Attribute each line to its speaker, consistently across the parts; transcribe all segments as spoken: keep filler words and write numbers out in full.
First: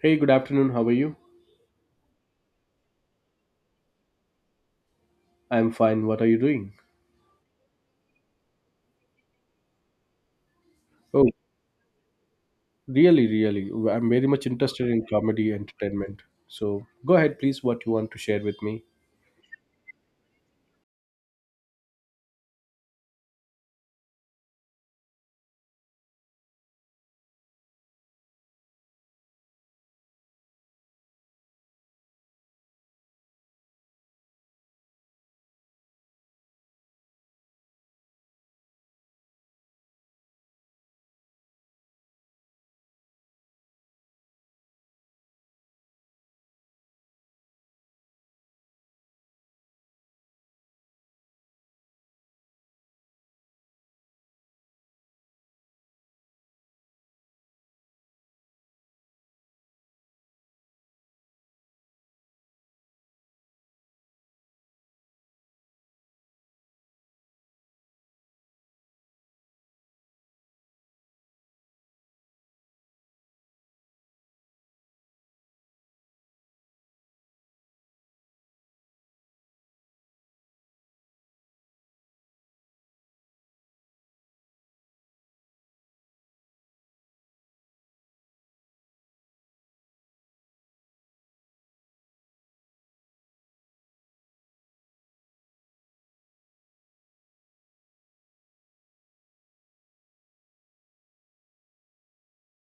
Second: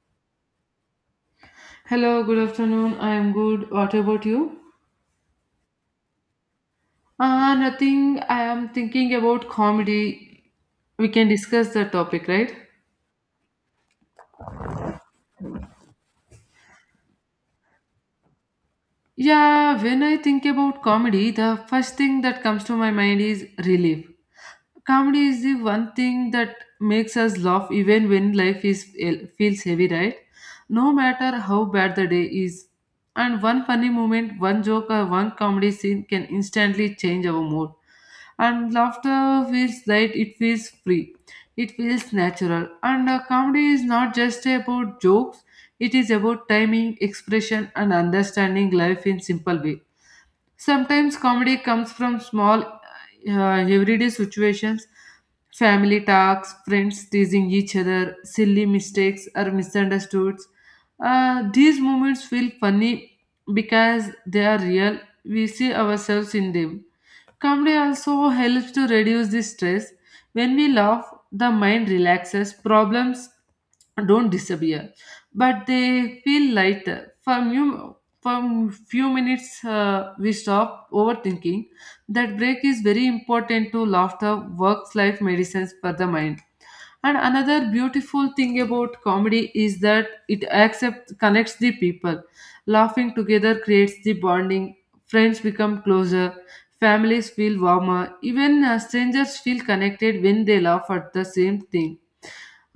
Speaker 1: Hey, good afternoon. How are you?
Speaker 2: Hello, good afternoon. I am good. What about you?
Speaker 1: I'm fine. What are you doing?
Speaker 2: Uh, nothing. I am thinking about comedy. We
Speaker 1: Oh,
Speaker 2: can discuss the topic, right?
Speaker 1: really, really. Well, I'm very much interested in comedy entertainment. So go ahead, please, what you want to share with me.
Speaker 2: Yeah, when I think about comedy, the first thing that comes to my mind is relief. Comedy is the one thing that makes us laugh even when life is eh, feels heavy, right? No matter how bad the day is. And one funny moment, one joke or one comedy scene can instantly change our mood. And laughter feels light, it feels free. It feels natural, and a comedy is not just about jokes, it is about timing, expression, and understanding life in simple way. Sometimes comedy comes from small, uh, everyday situations, family talks, friends teasing each other, silly mistakes, or misunderstoods. Uh, these moments feel funny because they are real. We see ourselves in them. Comedy also helps to reduce the stress. When we laugh, the mind relaxes, problems don't disappear, but they feel lighter. For few, for few minutes, uh, we stop overthinking. That break is very important to laughter, works life medicines for the mind. And another beautiful thing about comedy is that it accepts, connects the people. Laughing together creates the bonding. Friends become closer. Families feel warmer, even uh, strangers feel connected when they laugh at the same thing.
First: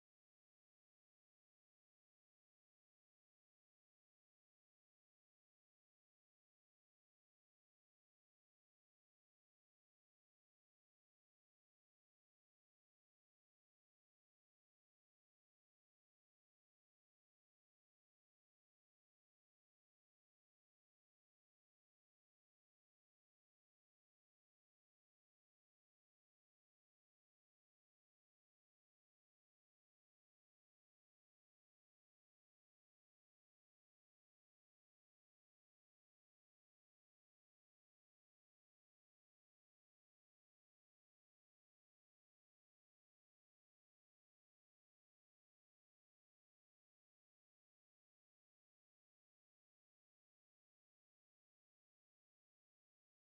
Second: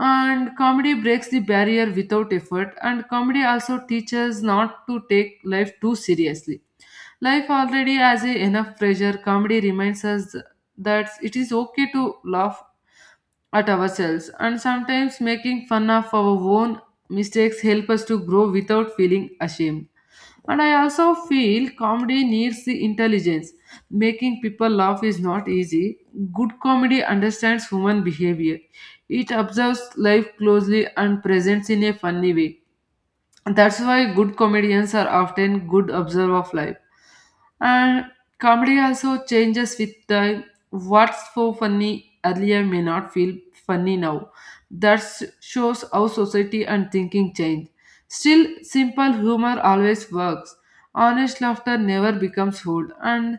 Speaker 2: And comedy breaks the barrier without effort, and comedy also teaches not to take life too seriously. Life already has a enough pressure. Comedy reminds us that it is okay to laugh at ourselves, and sometimes making fun of our own mistakes help us to grow without feeling ashamed. And I also feel comedy needs the intelligence. Making people laugh is not easy. Good comedy understands human behavior. It observes life closely and presents in a funny way. That's why good comedians are often good observer of life. And comedy also changes with time. What's so funny earlier may not feel funny now. That s- shows how society and thinking change. Still, simple humor always works. Honest laughter never becomes rude. And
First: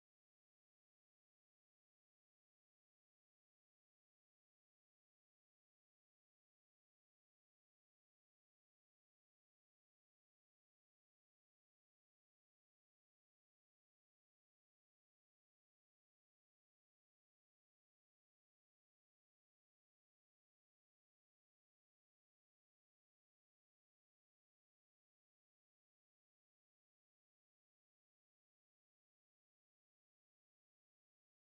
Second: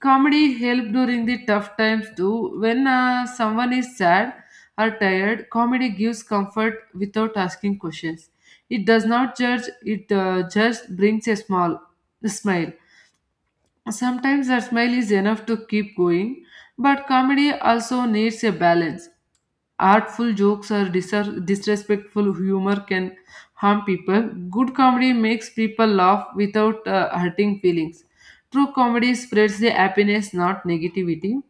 Speaker 2: comedy helps during the tough times too. When uh, someone is sad or tired, comedy gives comfort without asking questions. It does not judge. It uh, just brings a small smile. Sometimes a smile is enough to keep going, but comedy also needs a balance. Artful jokes or disar- disrespectful humor can harm people. Good comedy makes people laugh without uh, hurting feelings. True comedy spreads the happiness, not negativity.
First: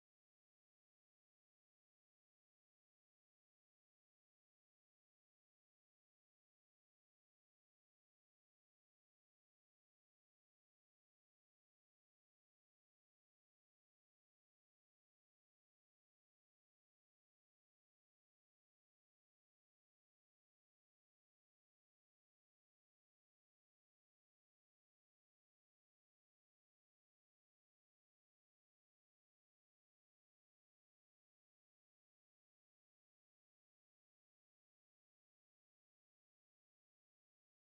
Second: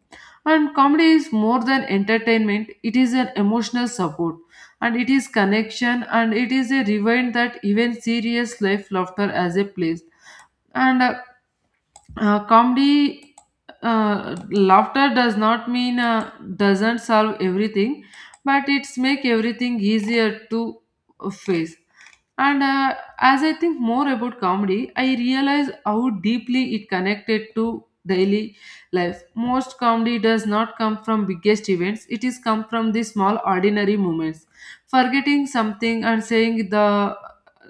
Speaker 2: And comedy is more than entertainment, it is an emotional support, and it is connection, and it is a rewind that even serious life laughter as a place. And uh, uh, comedy uh, laughter does not mean uh, doesn't solve everything, but it's make everything easier to face. And uh, as I think more about comedy, I realize how deeply it connected to daily life. Most comedy does not come from biggest events, it is come from the small ordinary moments: forgetting something and saying the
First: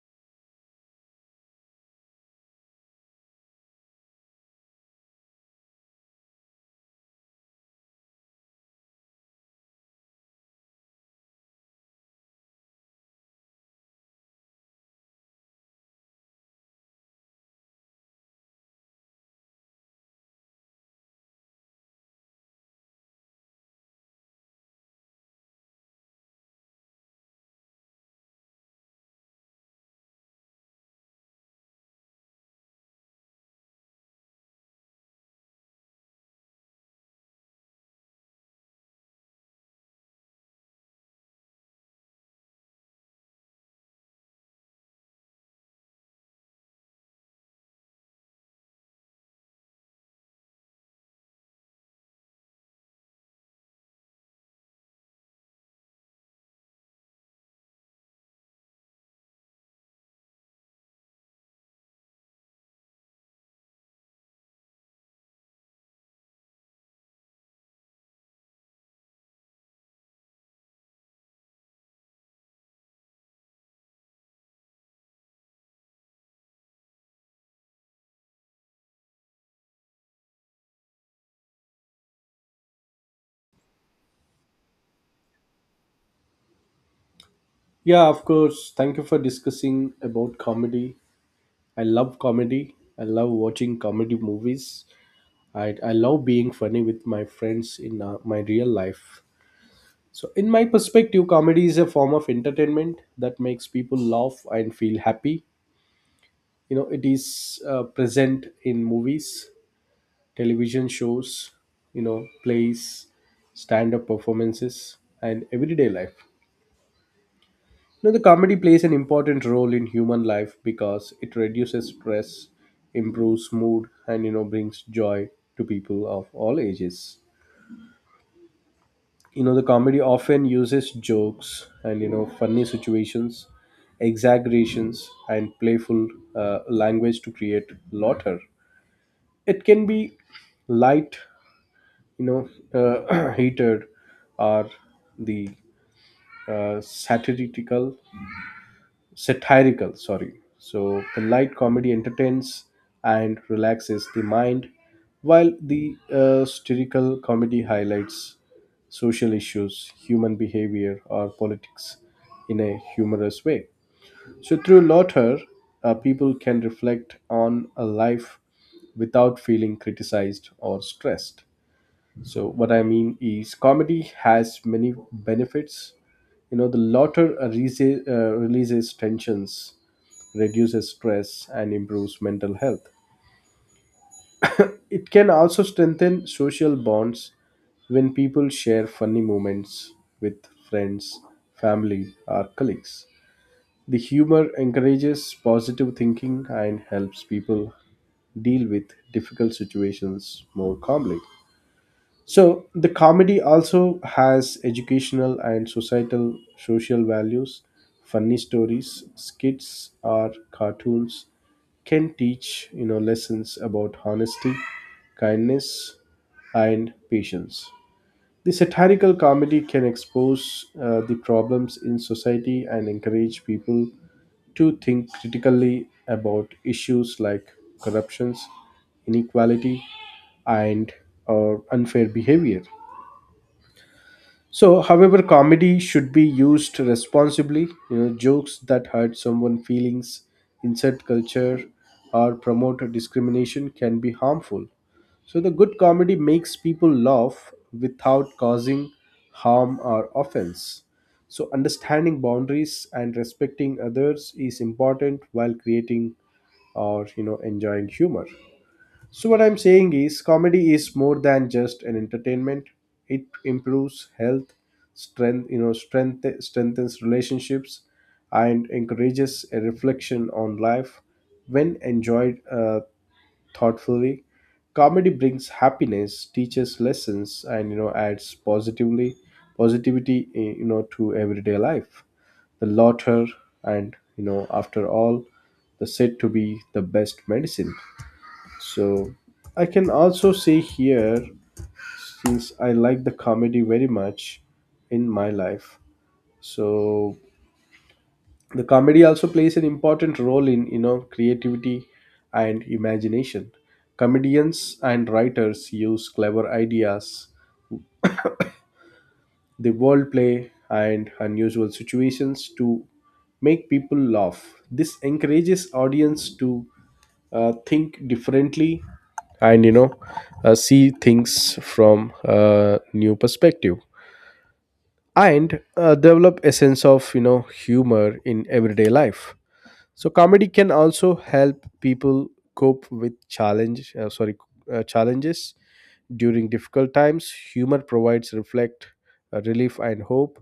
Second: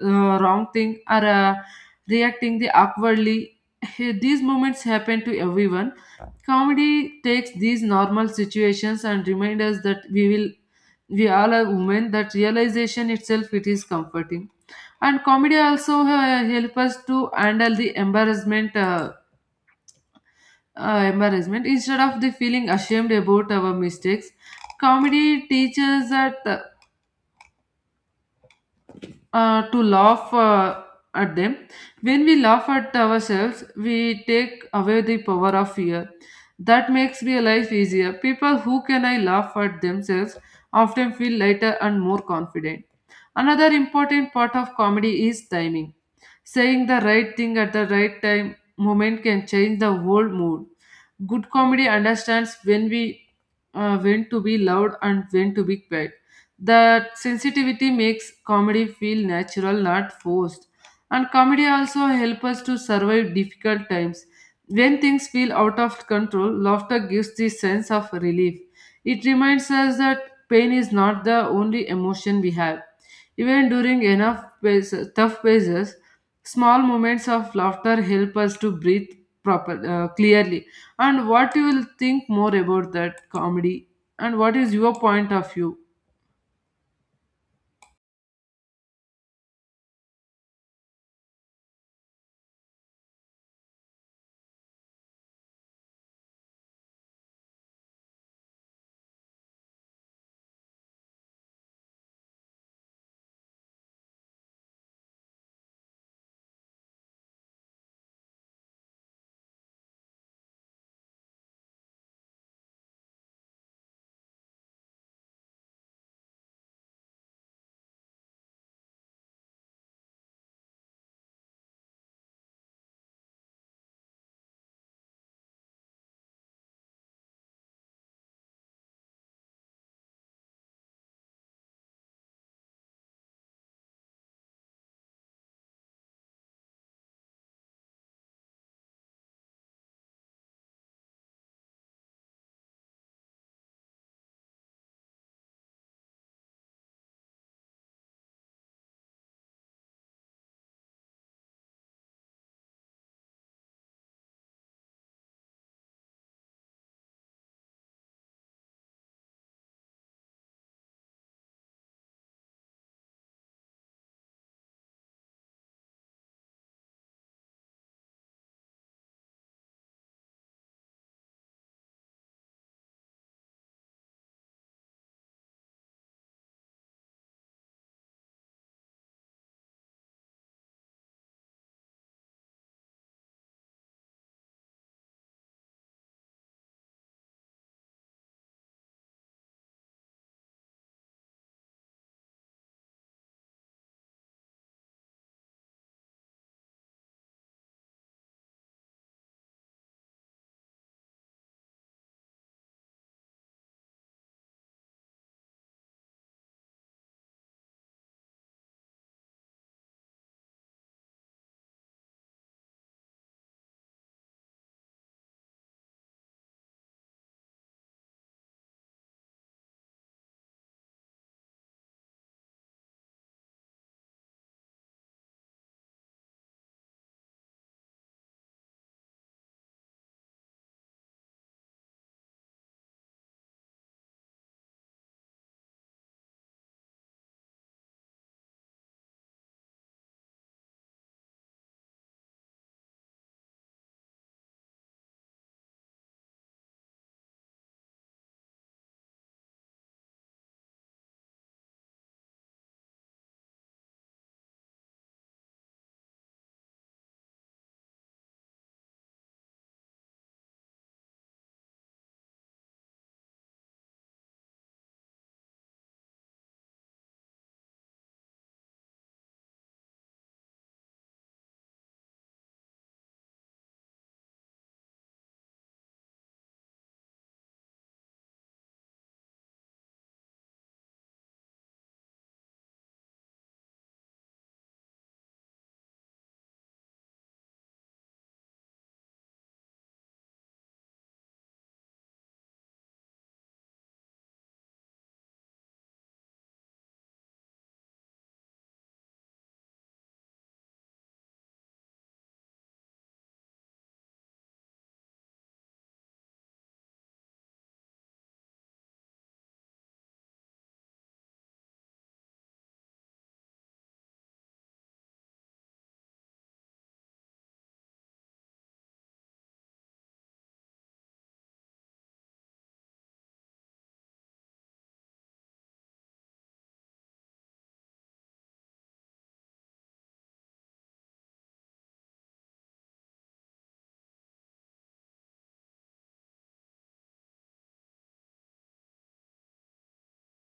Speaker 2: uh, wrong thing, or uh, reacting the awkwardly. These moments happen to everyone. Comedy takes these normal situations and reminds us that we will we all are women. That realization itself it is comforting. And comedy also uh, help us to handle the embarrassment, uh, uh, embarrassment instead of the feeling ashamed about our mistakes. Comedy teaches that uh, uh, to laugh uh, at them. When we laugh at ourselves, we take away the power of fear. That makes real life easier. People who can I laugh at themselves often feel lighter and more confident. Another important part of comedy is timing. Saying the right thing at the right time moment can change the whole mood. Good comedy understands when we uh, when to be loud and when to be quiet. That sensitivity makes comedy feel natural, not forced. And comedy also helps us to survive difficult times. When things feel out of control, laughter gives the sense of relief. It reminds us that pain is not the only emotion we have. Even during enough phase- tough phases, small moments of laughter help us to breathe proper uh, clearly. And what you will think more about that comedy? And what is your point of view?
Speaker 1: Yeah, of course. Thank you for discussing about comedy. I love comedy. I love watching comedy movies. I, I love being funny with my friends in uh, my real life. So, in my perspective, comedy is a form of entertainment that makes people laugh and feel happy. You know, it is uh, present in movies, television shows, you know, plays, stand up performances, and everyday life. You know, the comedy plays an important role in human life, because it reduces stress, improves mood, and, you know, brings joy to people of all ages. You know, the comedy often uses jokes and, you know, funny situations, exaggerations, and playful uh, language to create laughter. It can be light, you know uh, hated are the uh, satirical satirical, sorry, so the light comedy entertains and relaxes the mind, while the uh, satirical comedy highlights social issues, human behavior, or politics in a humorous way. So through laughter, uh, people can reflect on a life without feeling criticized or stressed. So what I mean is, comedy has many benefits. You know, the laughter releases, uh, releases tensions, reduces stress, and improves mental health. It can also strengthen social bonds when people share funny moments with friends, family, or colleagues. The humor encourages positive thinking and helps people deal with difficult situations more calmly. So the comedy also has educational and societal social values. Funny stories, skits, or cartoons can teach you know lessons about honesty, kindness, and patience. The satirical comedy can expose uh, the problems in society and encourage people to think critically about issues like corruptions, inequality, and or unfair behavior. So, however, comedy should be used responsibly. You know, jokes that hurt someone's feelings, insult culture, or promote discrimination can be harmful. So, the good comedy makes people laugh without causing harm or offense. So, understanding boundaries and respecting others is important while creating or you know enjoying humor. So, what I'm saying is, comedy is more than just an entertainment. It improves health, strength, you know, strength, strengthens relationships, and encourages a reflection on life when enjoyed uh, thoughtfully. Comedy brings happiness, teaches lessons, and you know adds positively positivity, eh, you know, to everyday life. The latter, and you know, after all, the said to be the best medicine. So I can also see here, since I like the comedy very much in my life. So the comedy also plays an important role in, you know, creativity and imagination. Comedians and writers use clever ideas, the wordplay, and unusual situations to make people laugh. This encourages audience to uh, think differently, and you know uh, see things from a new perspective, and uh, develop a sense of you know humor in everyday life. So comedy can also help people cope with challenge, uh, sorry, uh, challenges during difficult times. Humor provides reflect, uh, relief, and hope.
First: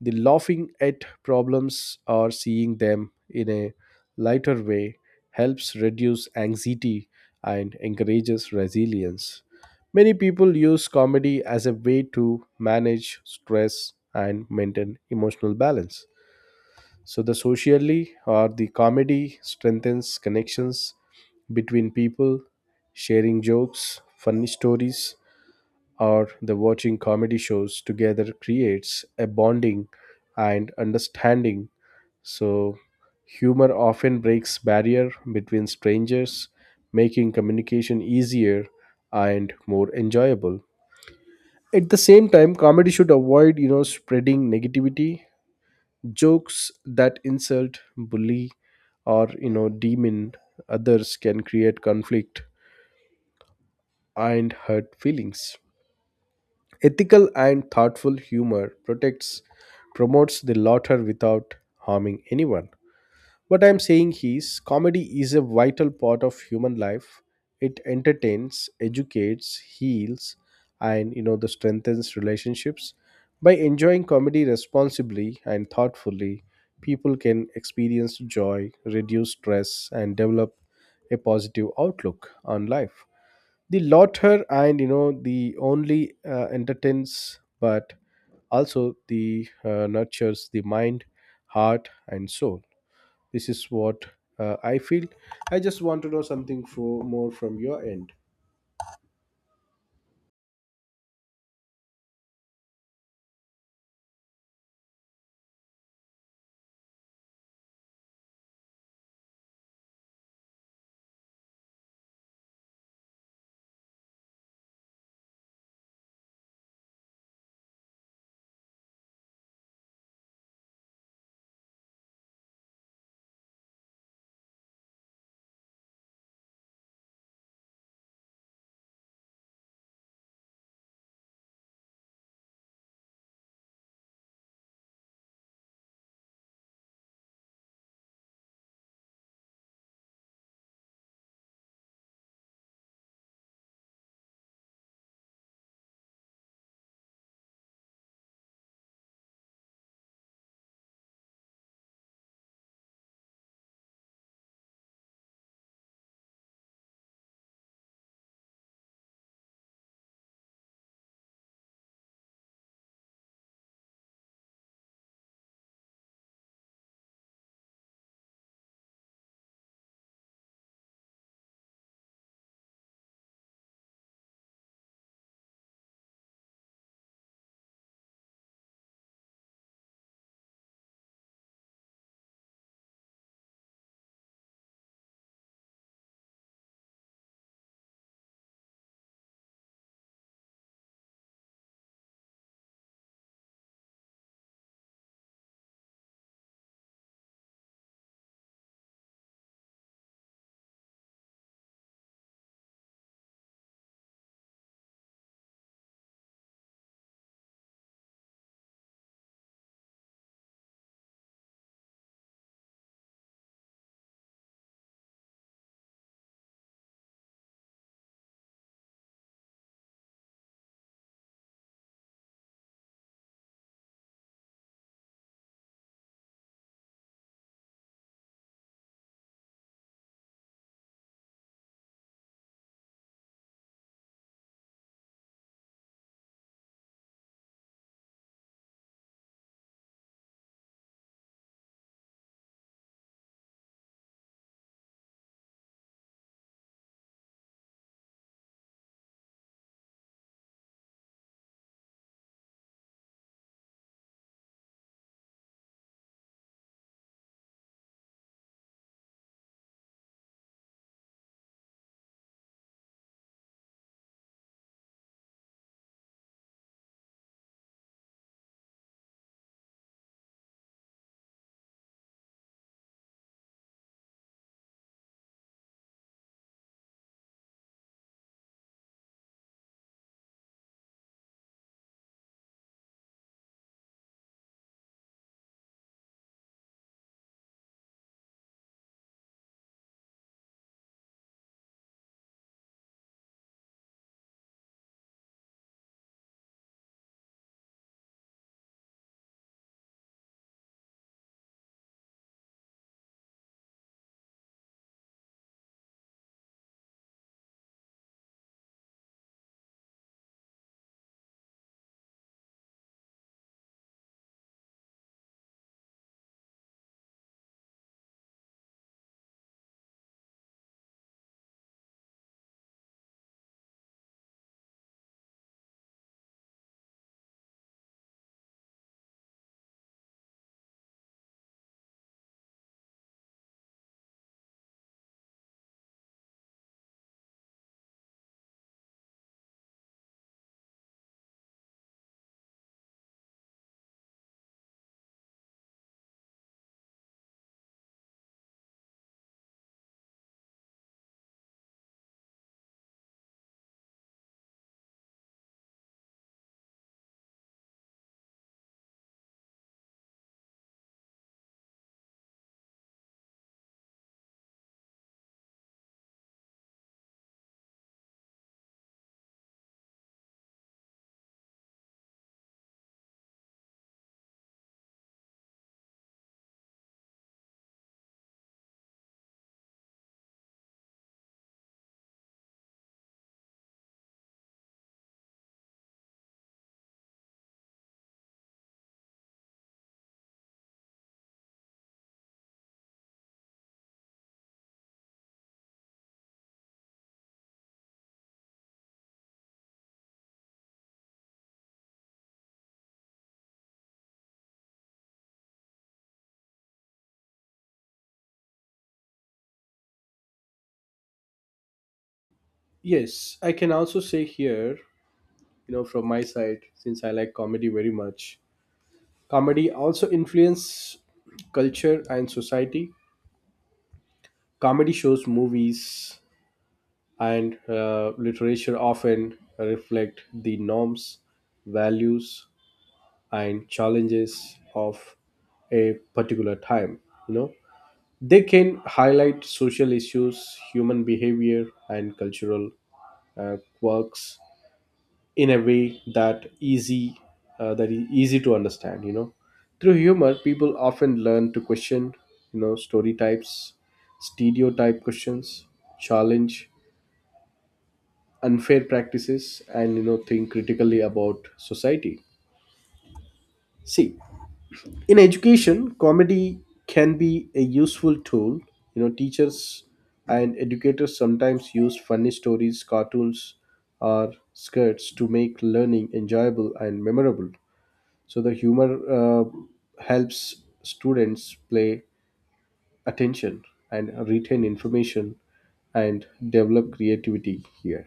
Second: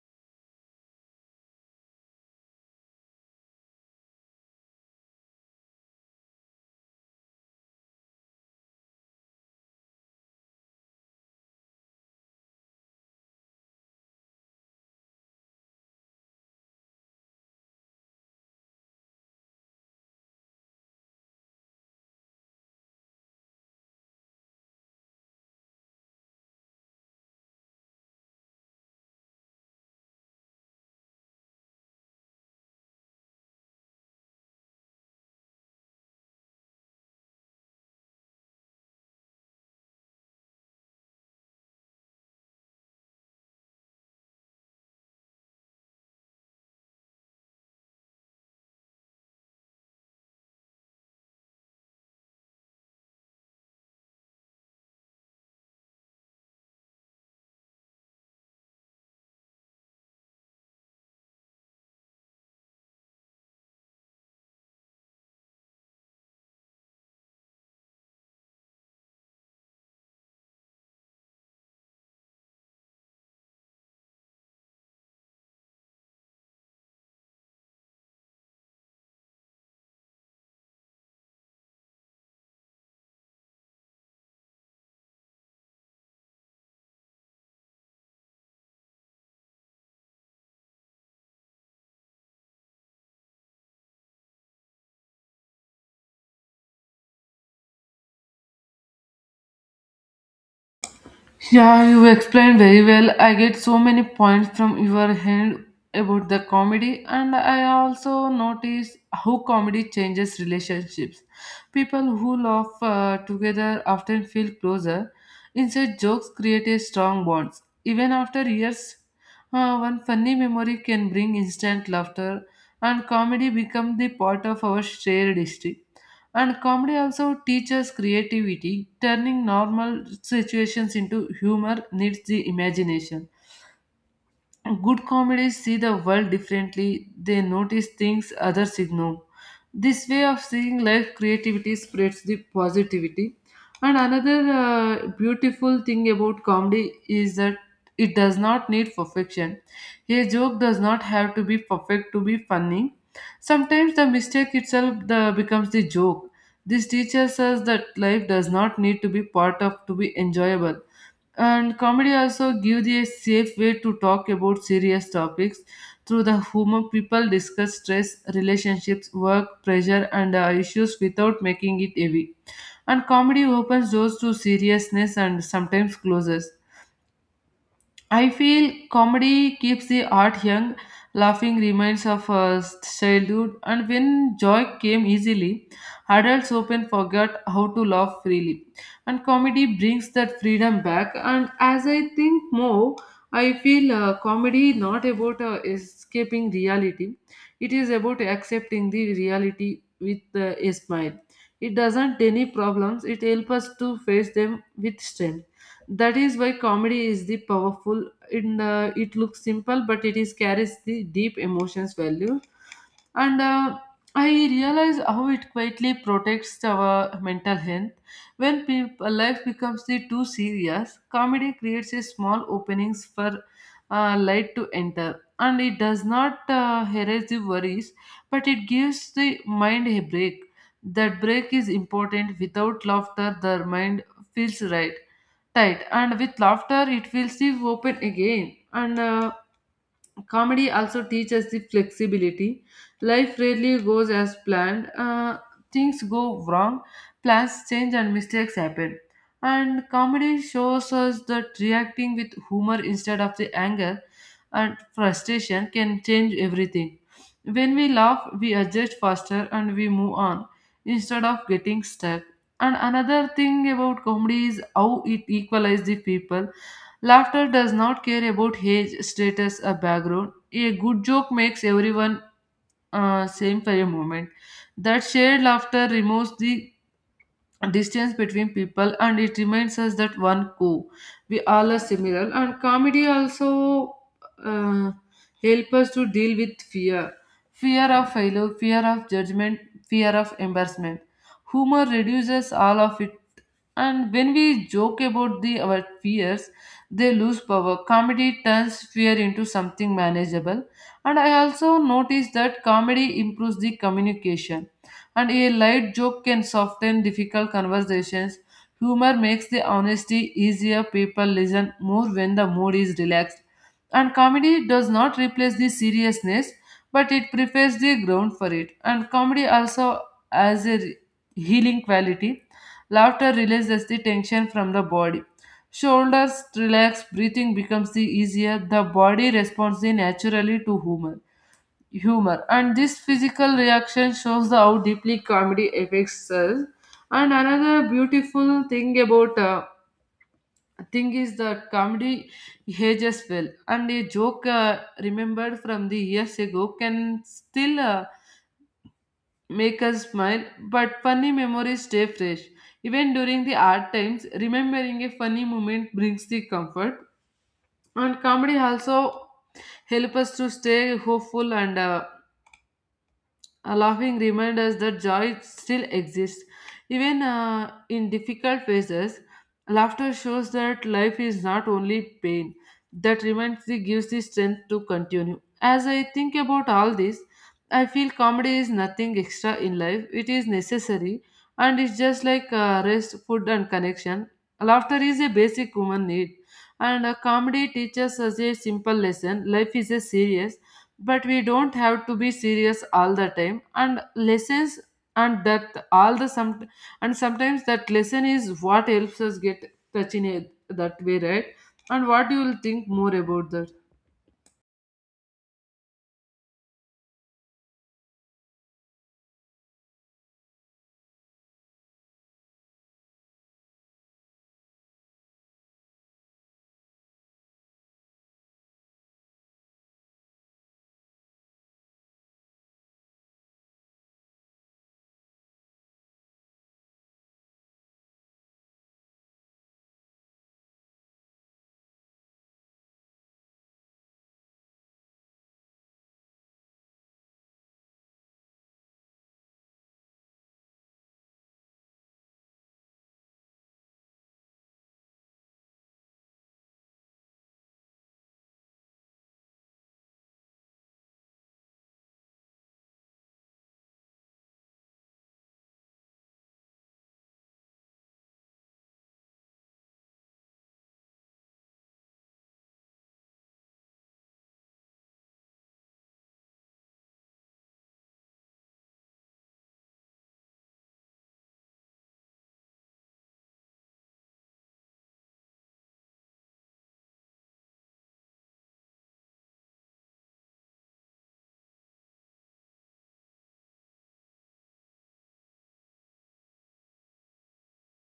Speaker 1: The laughing at problems or seeing them in a lighter way helps reduce anxiety and encourages resilience. Many people use comedy as a way to manage stress and maintain emotional balance. So the socially, or the comedy strengthens connections between people, sharing jokes, funny stories, or the watching comedy shows together creates a bonding and understanding. So humor often breaks barrier between strangers, making communication easier and more enjoyable. At the same time, comedy should avoid, you know, spreading negativity. Jokes that insult, bully, or you know demean others can create conflict and hurt feelings. Ethical and thoughtful humor protects promotes the latter without harming anyone. What I'm saying is, comedy is a vital part of human life. It entertains, educates, heals, and you know the strengthens relationships. By enjoying comedy responsibly and thoughtfully, people can experience joy, reduce stress, and develop a positive outlook on life. The latter, and you know the only uh, entertains, but also the uh, nurtures the mind, heart, and soul. This is what uh, I feel. I just want to know something for more from your end.
Speaker 2: Yeah, you explained very well. I get so many points from your hand about the comedy, and I also notice how comedy changes relationships. People who laugh uh, together often feel closer. Inside jokes create a strong bonds. Even after years, uh, one funny memory can bring instant laughter, and comedy becomes the part of our shared history. And comedy also teaches creativity, turning normal situations into humor needs the imagination. Good comedies see the world differently, they notice things others ignore. This way of seeing life, creativity spreads the positivity. And another uh, beautiful thing about comedy is that it does not need perfection. A joke does not have to be perfect to be funny. Sometimes the mistake itself the, becomes the joke. This teaches us that life does not need to be part of to be enjoyable. And comedy also gives a safe way to talk about serious topics. Through the humor people discuss stress, relationships, work pressure, and uh, issues without making it heavy. And comedy opens doors to seriousness and sometimes closes. I feel comedy keeps the art young. Laughing reminds of uh, childhood, and when joy came easily, adults often forget how to laugh freely. And comedy brings that freedom back. And as I think more, I feel uh, comedy not about uh, escaping reality, it is about accepting the reality with uh, a smile. It doesn't any problems, it helps us to face them with strength. That is why comedy is the powerful in uh, it looks simple, but it is carries the deep emotions value. And uh, i realize how it quietly protects our mental health. When people, life becomes the too serious, comedy creates a small openings for uh, light to enter, and it does not uh, erase the worries, but it gives the mind a break. That break is important. Without laughter the mind feels right tight, and with laughter it will leave open again. And uh, Comedy also teaches the flexibility. Life rarely goes as planned. Uh, things go wrong, plans change, and mistakes happen. And comedy shows us that reacting with humor instead of the anger and frustration can change everything. When we laugh, we adjust faster and we move on instead of getting stuck. And another thing about comedy is how it equalizes the people. Laughter does not care about age, status, or background. A good joke makes everyone uh, same for a moment. That shared laughter removes the distance between people, and it reminds us that one co. we all are similar. And comedy also uh, help us to deal with fear: fear of failure, fear of judgment, fear of embarrassment. Humor reduces all of it, and when we joke about the our fears, they lose power. Comedy turns fear into something manageable. And I also noticed that comedy improves the communication. And a light joke can soften difficult conversations. Humor makes the honesty easier. People listen more when the mood is relaxed. And comedy does not replace the seriousness, but it prepares the ground for it. And comedy also has a healing quality. Laughter releases the tension from the body. Shoulders relax, breathing becomes the easier. The body responds the naturally to humor. Humor and this physical reaction shows the how deeply comedy affects us. And another beautiful thing about uh, thing is that comedy ages well, and a joke uh, remembered from the years ago can still uh, make us smile, but funny memories stay fresh. Even during the hard times, remembering a funny moment brings the comfort. And comedy also help us to stay hopeful, and uh, a laughing reminds us that joy still exists. Even uh, in difficult phases, laughter shows that life is not only pain. That reminds the gives the strength to continue. As I think about all this, I feel comedy is nothing extra in life. It is necessary, and it's just like uh, rest, food, and connection. Laughter is a basic human need, and uh, comedy teaches us a simple lesson: life is a serious, but we don't have to be serious all the time. And lessons, and that all the some, and sometimes that lesson is what helps us get touching it that way, right? And what you will think more about that?
Speaker 1: Yes, I can also say here, you know, from my side, since I like comedy very much, comedy also influence culture and society. Comedy shows, movies, and uh, literature often reflect the norms, values, and challenges of a particular time. You know, They can highlight social issues, human behavior, and cultural uh, quirks in a way that easy uh, that is easy to understand. You know, through humor, people often learn to question, you know, story types, stereotype questions, challenge unfair practices, and you know, think critically about society. See, in education comedy can be a useful tool. You know teachers and educators sometimes use funny stories, cartoons, or skirts to make learning enjoyable and memorable. So the humor uh, helps students play attention and retain information, and develop creativity here.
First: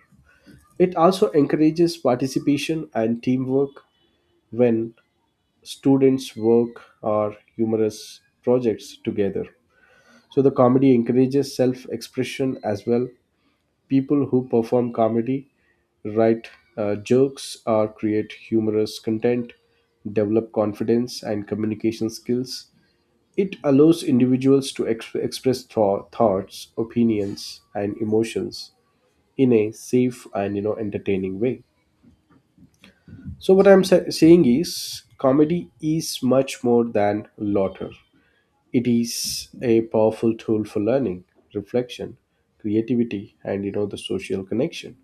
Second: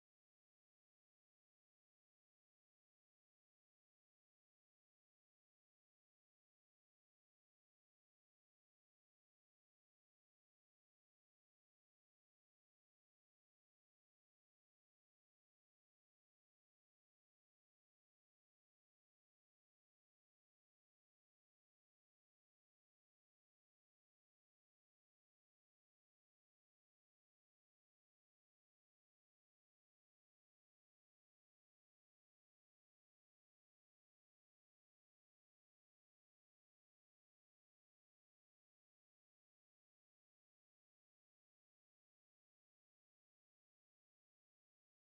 Speaker 1: It also encourages participation and teamwork when students work or humorous projects together. So the comedy encourages self expression as well. People who perform comedy write uh, jokes or create humorous content, develop confidence and communication skills. It allows individuals to ex- express tho- thoughts, opinions, and emotions in a safe and you know entertaining way. So what I'm sa- saying is, comedy is much more than laughter. It is a powerful tool for learning, reflection, creativity, and you know the social connection.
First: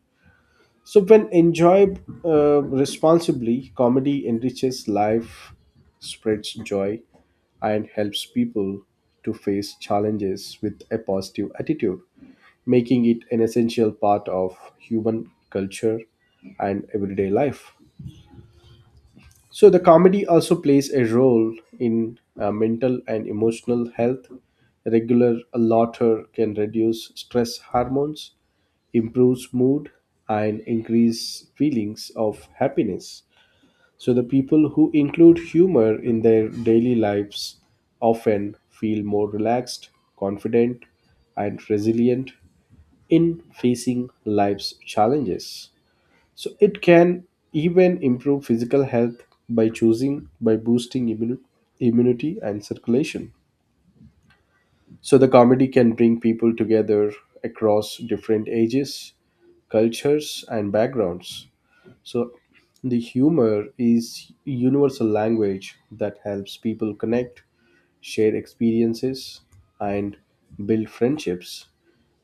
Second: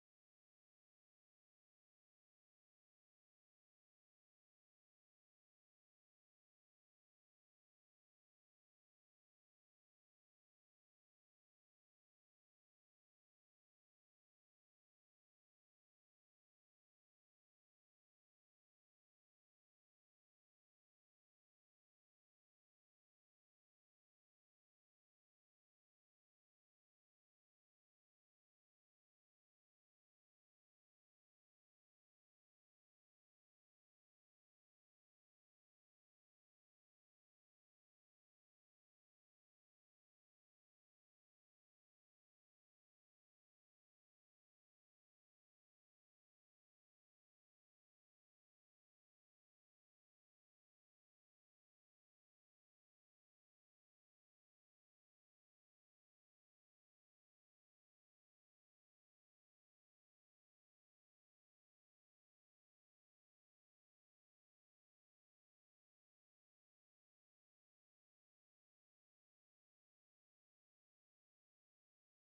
Speaker 1: So when enjoyed uh, responsibly, comedy enriches life, spreads joy, and helps people to face challenges with a positive attitude, making it an essential part of human culture and everyday life. So the comedy also plays a role in uh, mental and emotional health. Regular laughter can reduce stress hormones, improves mood, and increase feelings of happiness. So the people who include humor in their daily lives often feel more relaxed, confident, and resilient in facing life's challenges. So it can even improve physical health by choosing by boosting immu- immunity and circulation. So the comedy can bring people together across different ages, cultures, and backgrounds. So, the humor is universal language that helps people connect, share experiences, and build friendships.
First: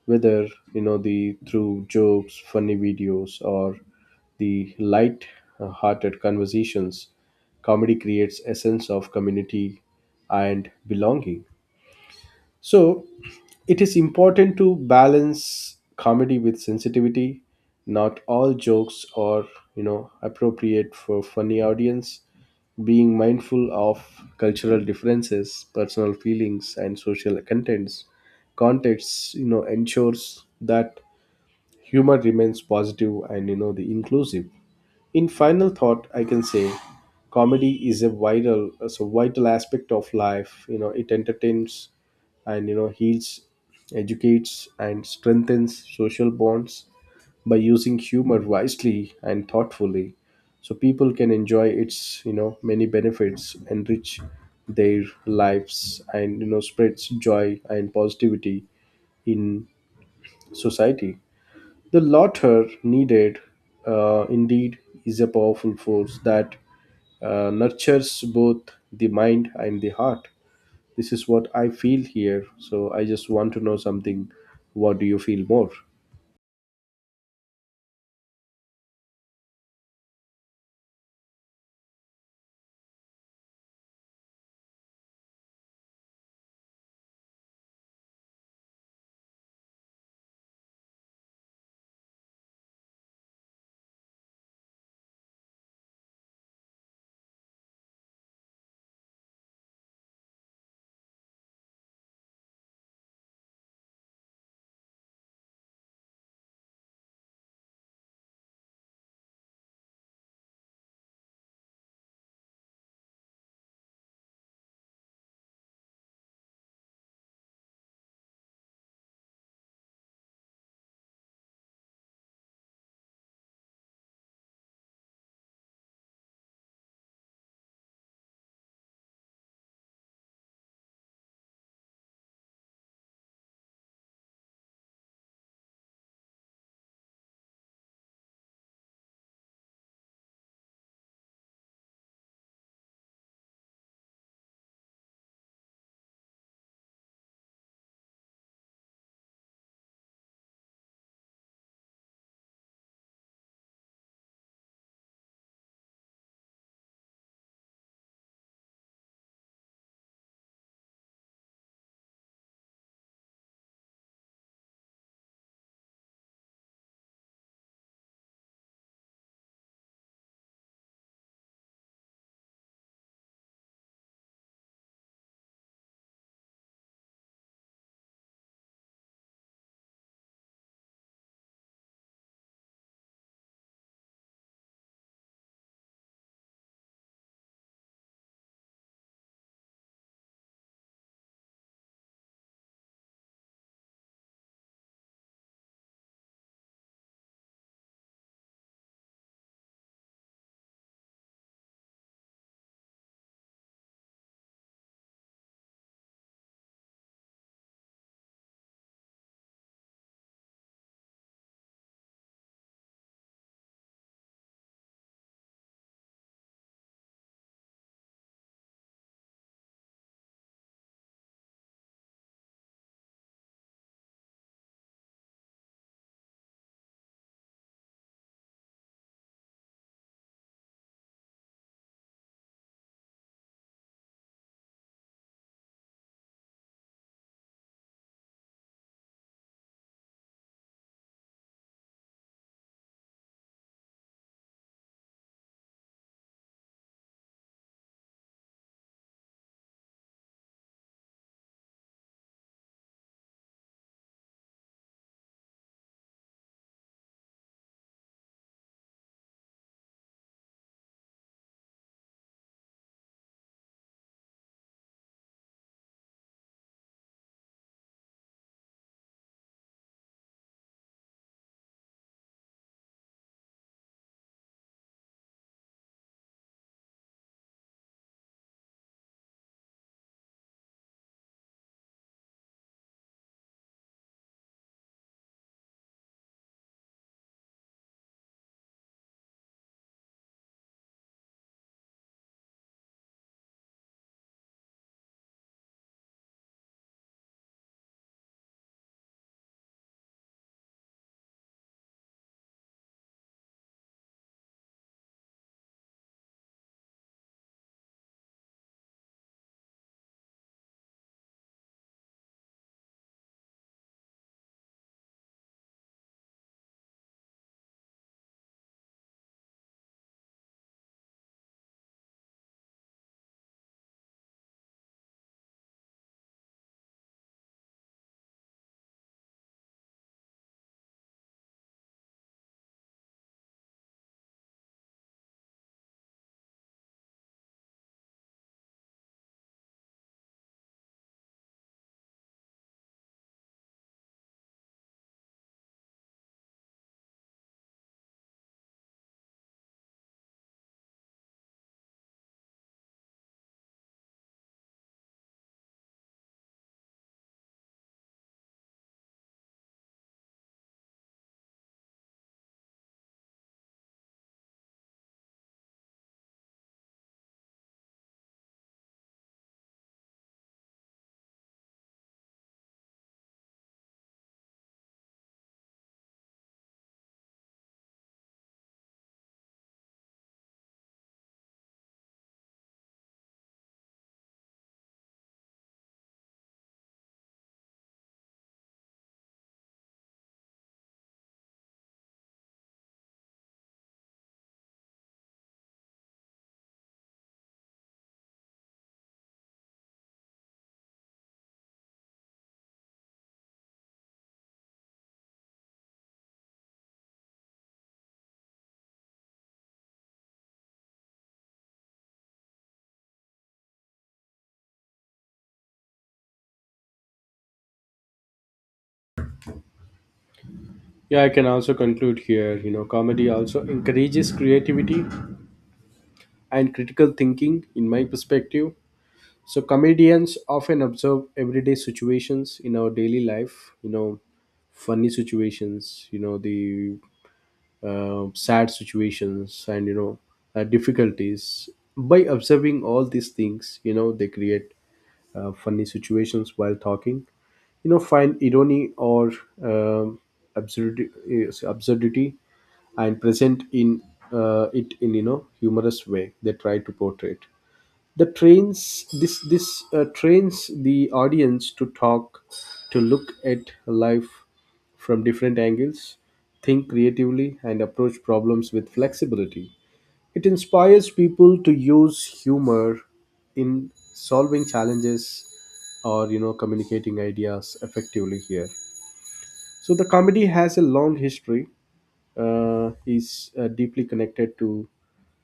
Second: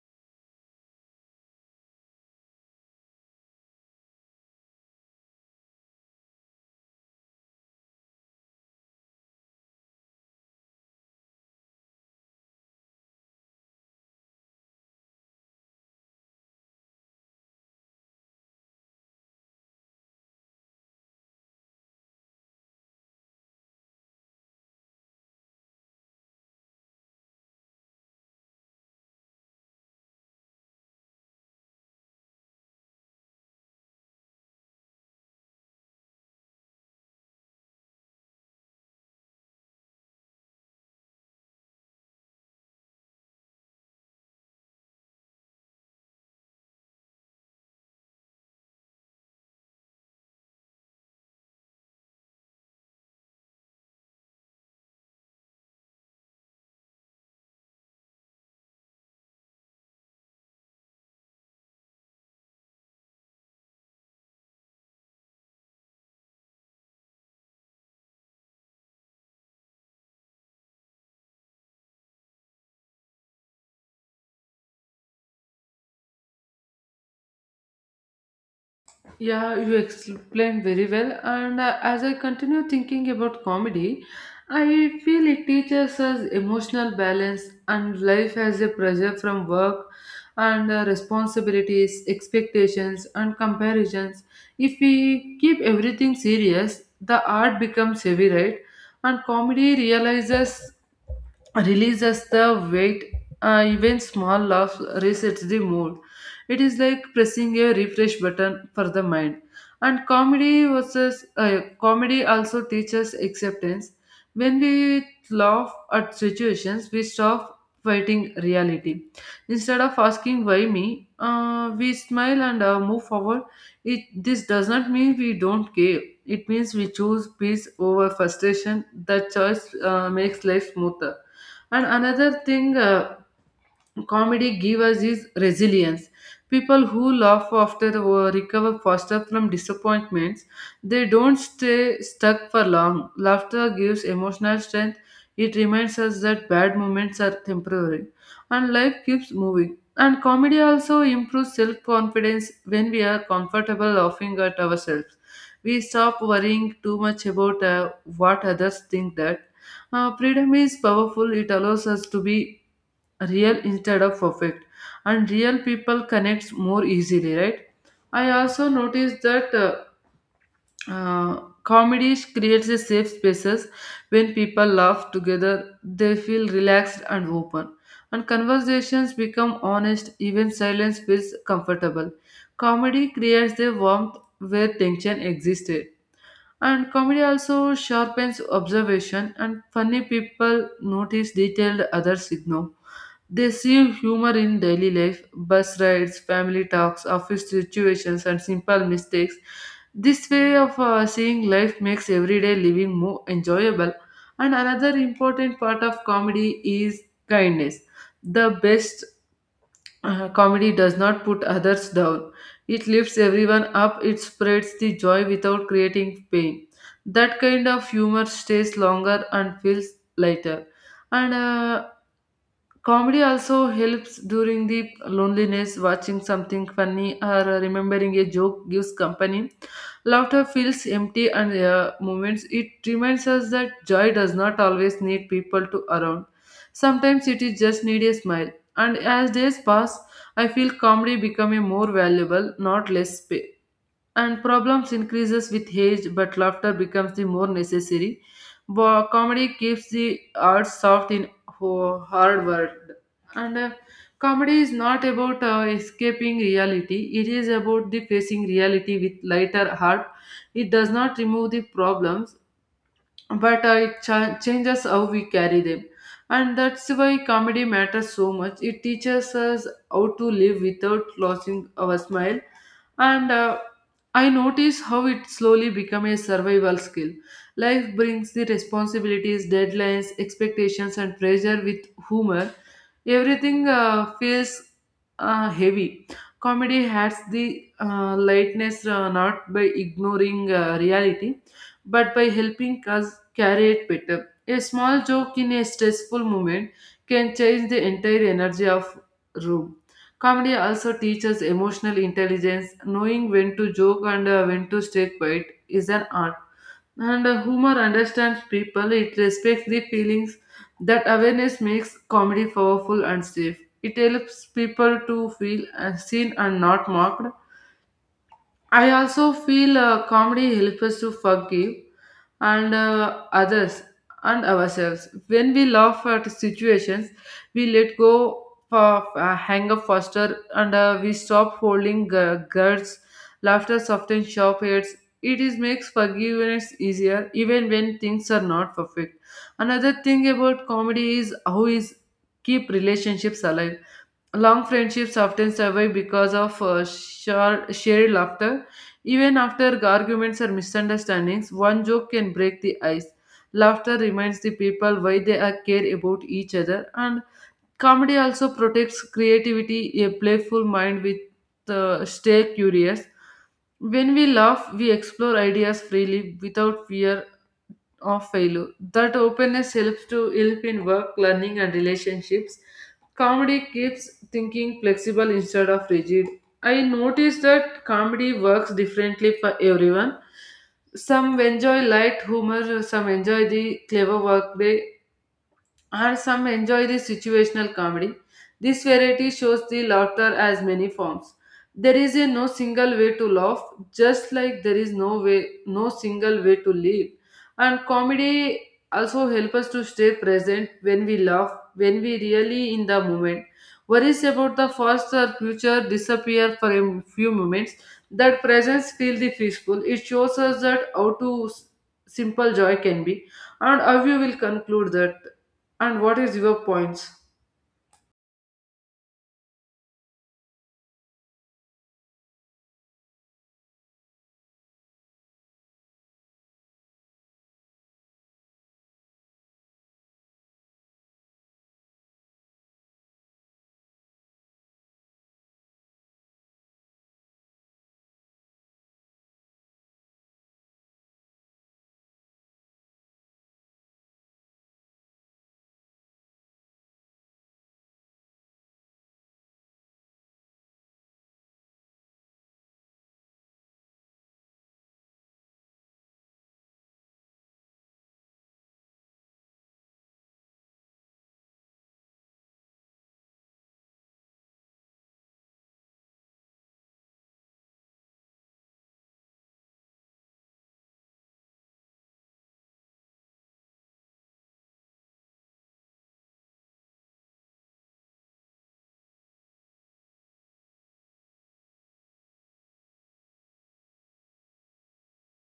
Speaker 1: Whether you know the through jokes, funny videos, or the light-hearted conversations, comedy creates a sense of community and belonging. So it is important to balance comedy with sensitivity. Not all jokes are, you know, appropriate for funny audience. Being mindful of cultural differences, personal feelings, and social contents, contexts, you know, ensures that humor remains positive and you know the inclusive. In final thought, I can say comedy is a vital, is a vital aspect of life. You know, it entertains, and you know heals, educates, and strengthens social bonds, by using humor wisely and thoughtfully, so people can enjoy its you know many benefits, enrich their lives, and you know spreads joy and positivity in society. The laughter needed uh, indeed is a powerful force that uh, nurtures both the mind and the heart. This is what I feel here, so I just want to know something. What do you feel more?
Speaker 2: Yeah, you explained very well. And uh, as I continue thinking about comedy, I feel it teaches us emotional balance. And life has a pressure from work and uh, responsibilities, expectations, and comparisons. If we keep everything serious, the art becomes heavy, right? And comedy realizes releases the weight, uh, even small laughs resets the mood. It is like pressing a refresh button for the mind. And comedy versus uh, comedy also teaches acceptance. When we laugh at situations, we stop fighting reality. Instead of asking why me, uh, we smile and uh, move forward. It this does not mean we don't care. It means we choose peace over frustration. That choice uh, makes life smoother. And another thing, uh, comedy gives us is resilience. People who laugh after the war recover faster from disappointments. They don't stay stuck for long. Laughter gives emotional strength. It reminds us that bad moments are temporary and life keeps moving. And comedy also improves self-confidence. When we are comfortable laughing at ourselves, we stop worrying too much about uh, what others think. That uh, freedom is powerful. It allows us to be real instead of perfect, and real people connects more easily, right? I also noticed that uh, uh, comedy creates a safe spaces. When people laugh together, they feel relaxed and open, and conversations become honest. Even silence feels comfortable. Comedy creates a warmth where tension existed. And comedy also sharpens observation, and funny people notice detailed others ignore. They see humor in daily life, bus rides, family talks, office situations, and simple mistakes. This way of uh, seeing life makes everyday living more enjoyable. And another important part of comedy is kindness. The best uh, comedy does not put others down. It lifts everyone up. It spreads the joy without creating pain. That kind of humor stays longer and feels lighter. And uh, comedy also helps during the loneliness. Watching something funny or remembering a joke gives company. Laughter feels empty and uh, moments. It reminds us that joy does not always need people to around. Sometimes it is just need a smile. And as days pass, I feel comedy becoming more valuable, not less, and problems increases with age, but laughter becomes the more necessary. Bo- comedy keeps the arts soft in ho- hard world. And uh, comedy is not about uh, escaping reality. It is about the facing reality with lighter heart. It does not remove the problems, but uh, it cha- changes how we carry them. And that's why comedy matters so much. It teaches us how to live without losing our smile. And uh, I notice how it slowly become a survival skill. Life brings the responsibilities, deadlines, expectations, and pressure. With humor, everything uh, feels uh, heavy. Comedy has the uh, lightness, uh, not by ignoring uh, reality, but by helping us carry it better. A small joke in a stressful moment can change the entire energy of room. Comedy also teaches emotional intelligence. Knowing when to joke and uh, when to stay quiet is an art. And uh, humor understands people. It respects the feelings. That awareness makes comedy powerful and safe. It helps people to feel uh, seen and not mocked. I also feel uh, comedy helps us to forgive and uh, others and ourselves. When we laugh at situations, we let go of uh, hang up faster, and uh, we stop holding gu- guards. Laughter softens sharp heads. It is makes forgiveness easier even when things are not perfect. Another thing about comedy is how is keep relationships alive. Long friendships often survive because of uh, shar- shared laughter. Even after arguments or misunderstandings, one joke can break the ice. Laughter reminds the people why they are care about each other. And comedy also protects creativity. A playful mind with uh, stay curious. When we laugh, we explore ideas freely without fear of failure. That openness helps to help in work, learning, and relationships. Comedy keeps thinking flexible instead of rigid. I noticed that comedy works differently for everyone. Some enjoy light humor, some enjoy the clever work, they. Or some enjoy the situational comedy. This variety shows the laughter as many forms. There is a no single way to laugh, just like there is no way, no single way to live. And comedy also help us to stay present. When we laugh, when we really in the moment, worries about the past or future disappear for a few moments. That presence feel the peaceful. It shows us that how to s- simple joy can be. And how you will conclude that, and what is your points?
Speaker 1: Yeah, I can also conclude here. You know comedy also encourages creativity and critical thinking in my perspective. So comedians often observe everyday situations in our daily life, you know funny situations, you know the uh, sad situations, and you know uh, difficulties. By observing all these things, you know they create uh, funny situations while talking, you know find irony, or um, absurd, is- absurdity, and present in, uh, it in you know humorous way they try to portray it. The trains this this uh, trains the audience to talk, to look at life from different angles, think creatively, and approach problems with flexibility. It inspires people to use humor in solving challenges, or you know communicating ideas effectively here. So the comedy has a long history, uh, is uh, deeply connected to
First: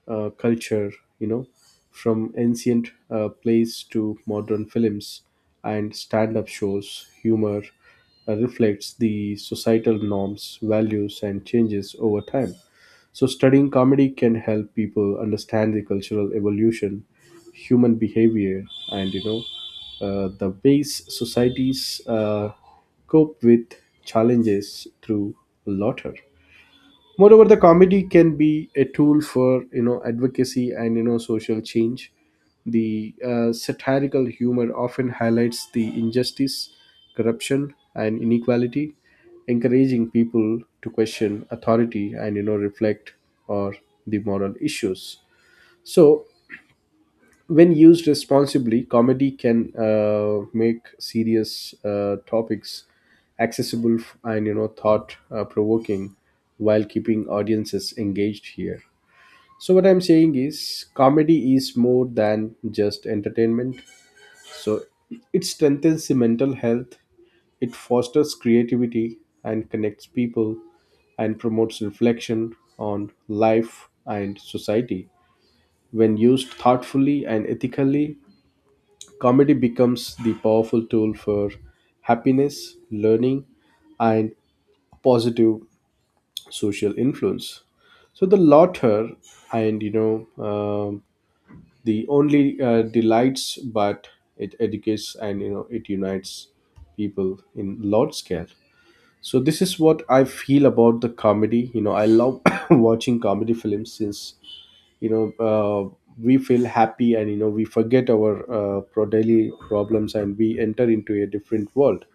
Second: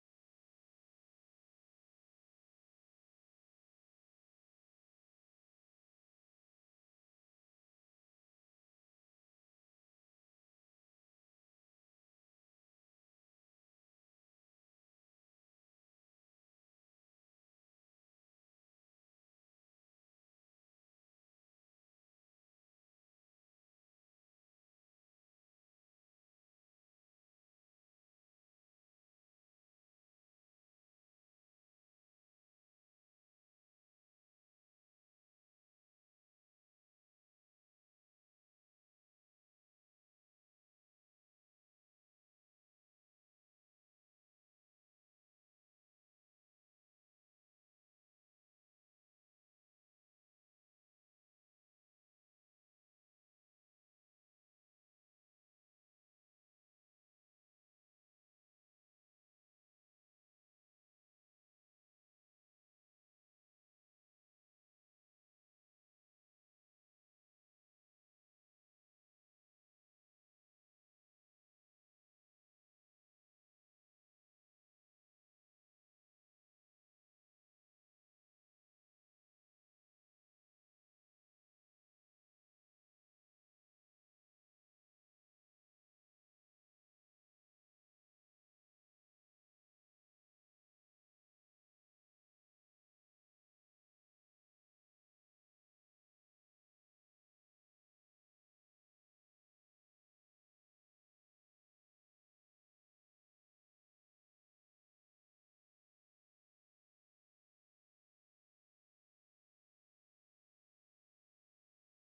Speaker 1: uh, culture, you know, from ancient uh, plays to modern films and stand up shows. Humor uh, reflects the societal norms, values, and changes over time. So, studying comedy can help people understand the cultural evolution, human behavior, and you know, uh, the ways societies uh, cope with challenges through laughter. Moreover, the comedy can be a tool for you know advocacy, and you know social change. The uh, satirical humor often highlights the injustice, corruption, and inequality, encouraging people to question authority and you know reflect on the moral issues. So when used responsibly, comedy can uh, make serious uh, topics accessible, f- and you know thought uh, provoking, while keeping audiences engaged here. So what I'm saying is, comedy is more than just entertainment. So it strengthens the mental health, it fosters creativity and connects people, and promotes reflection on life and society. When used thoughtfully and ethically, comedy becomes the powerful tool for happiness, learning, and positive social influence. So the latter, and you know, um the only uh, delights, but it educates and you know it unites people in large scale. So this is what I feel about the comedy. You know, I love watching comedy films, since you know uh, we feel happy, and you know we forget our uh, pro- daily problems, and we enter into a different world.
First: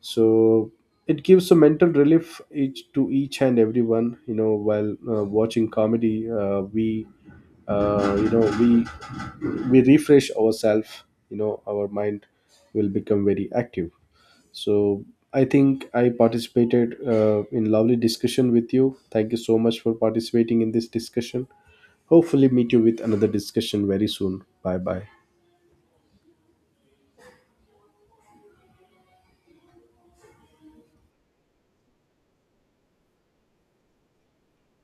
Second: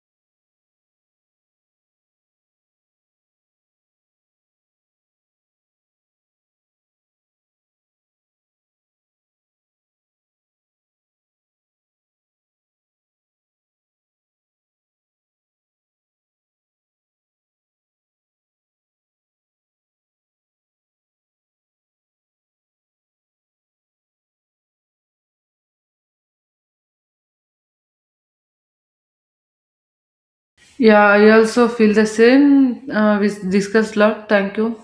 Speaker 1: So it gives a mental relief each to each and everyone, you know while uh, watching comedy, uh, we uh, you know we we refresh ourselves, you know our mind will become very active. So I think I participated uh, in lovely discussion with you. Thank you so much for participating in this discussion. Hopefully meet you with another discussion very soon. Bye bye.
Speaker 2: Yeah, I also feel the same. Uh, we discussed lot. Thank you.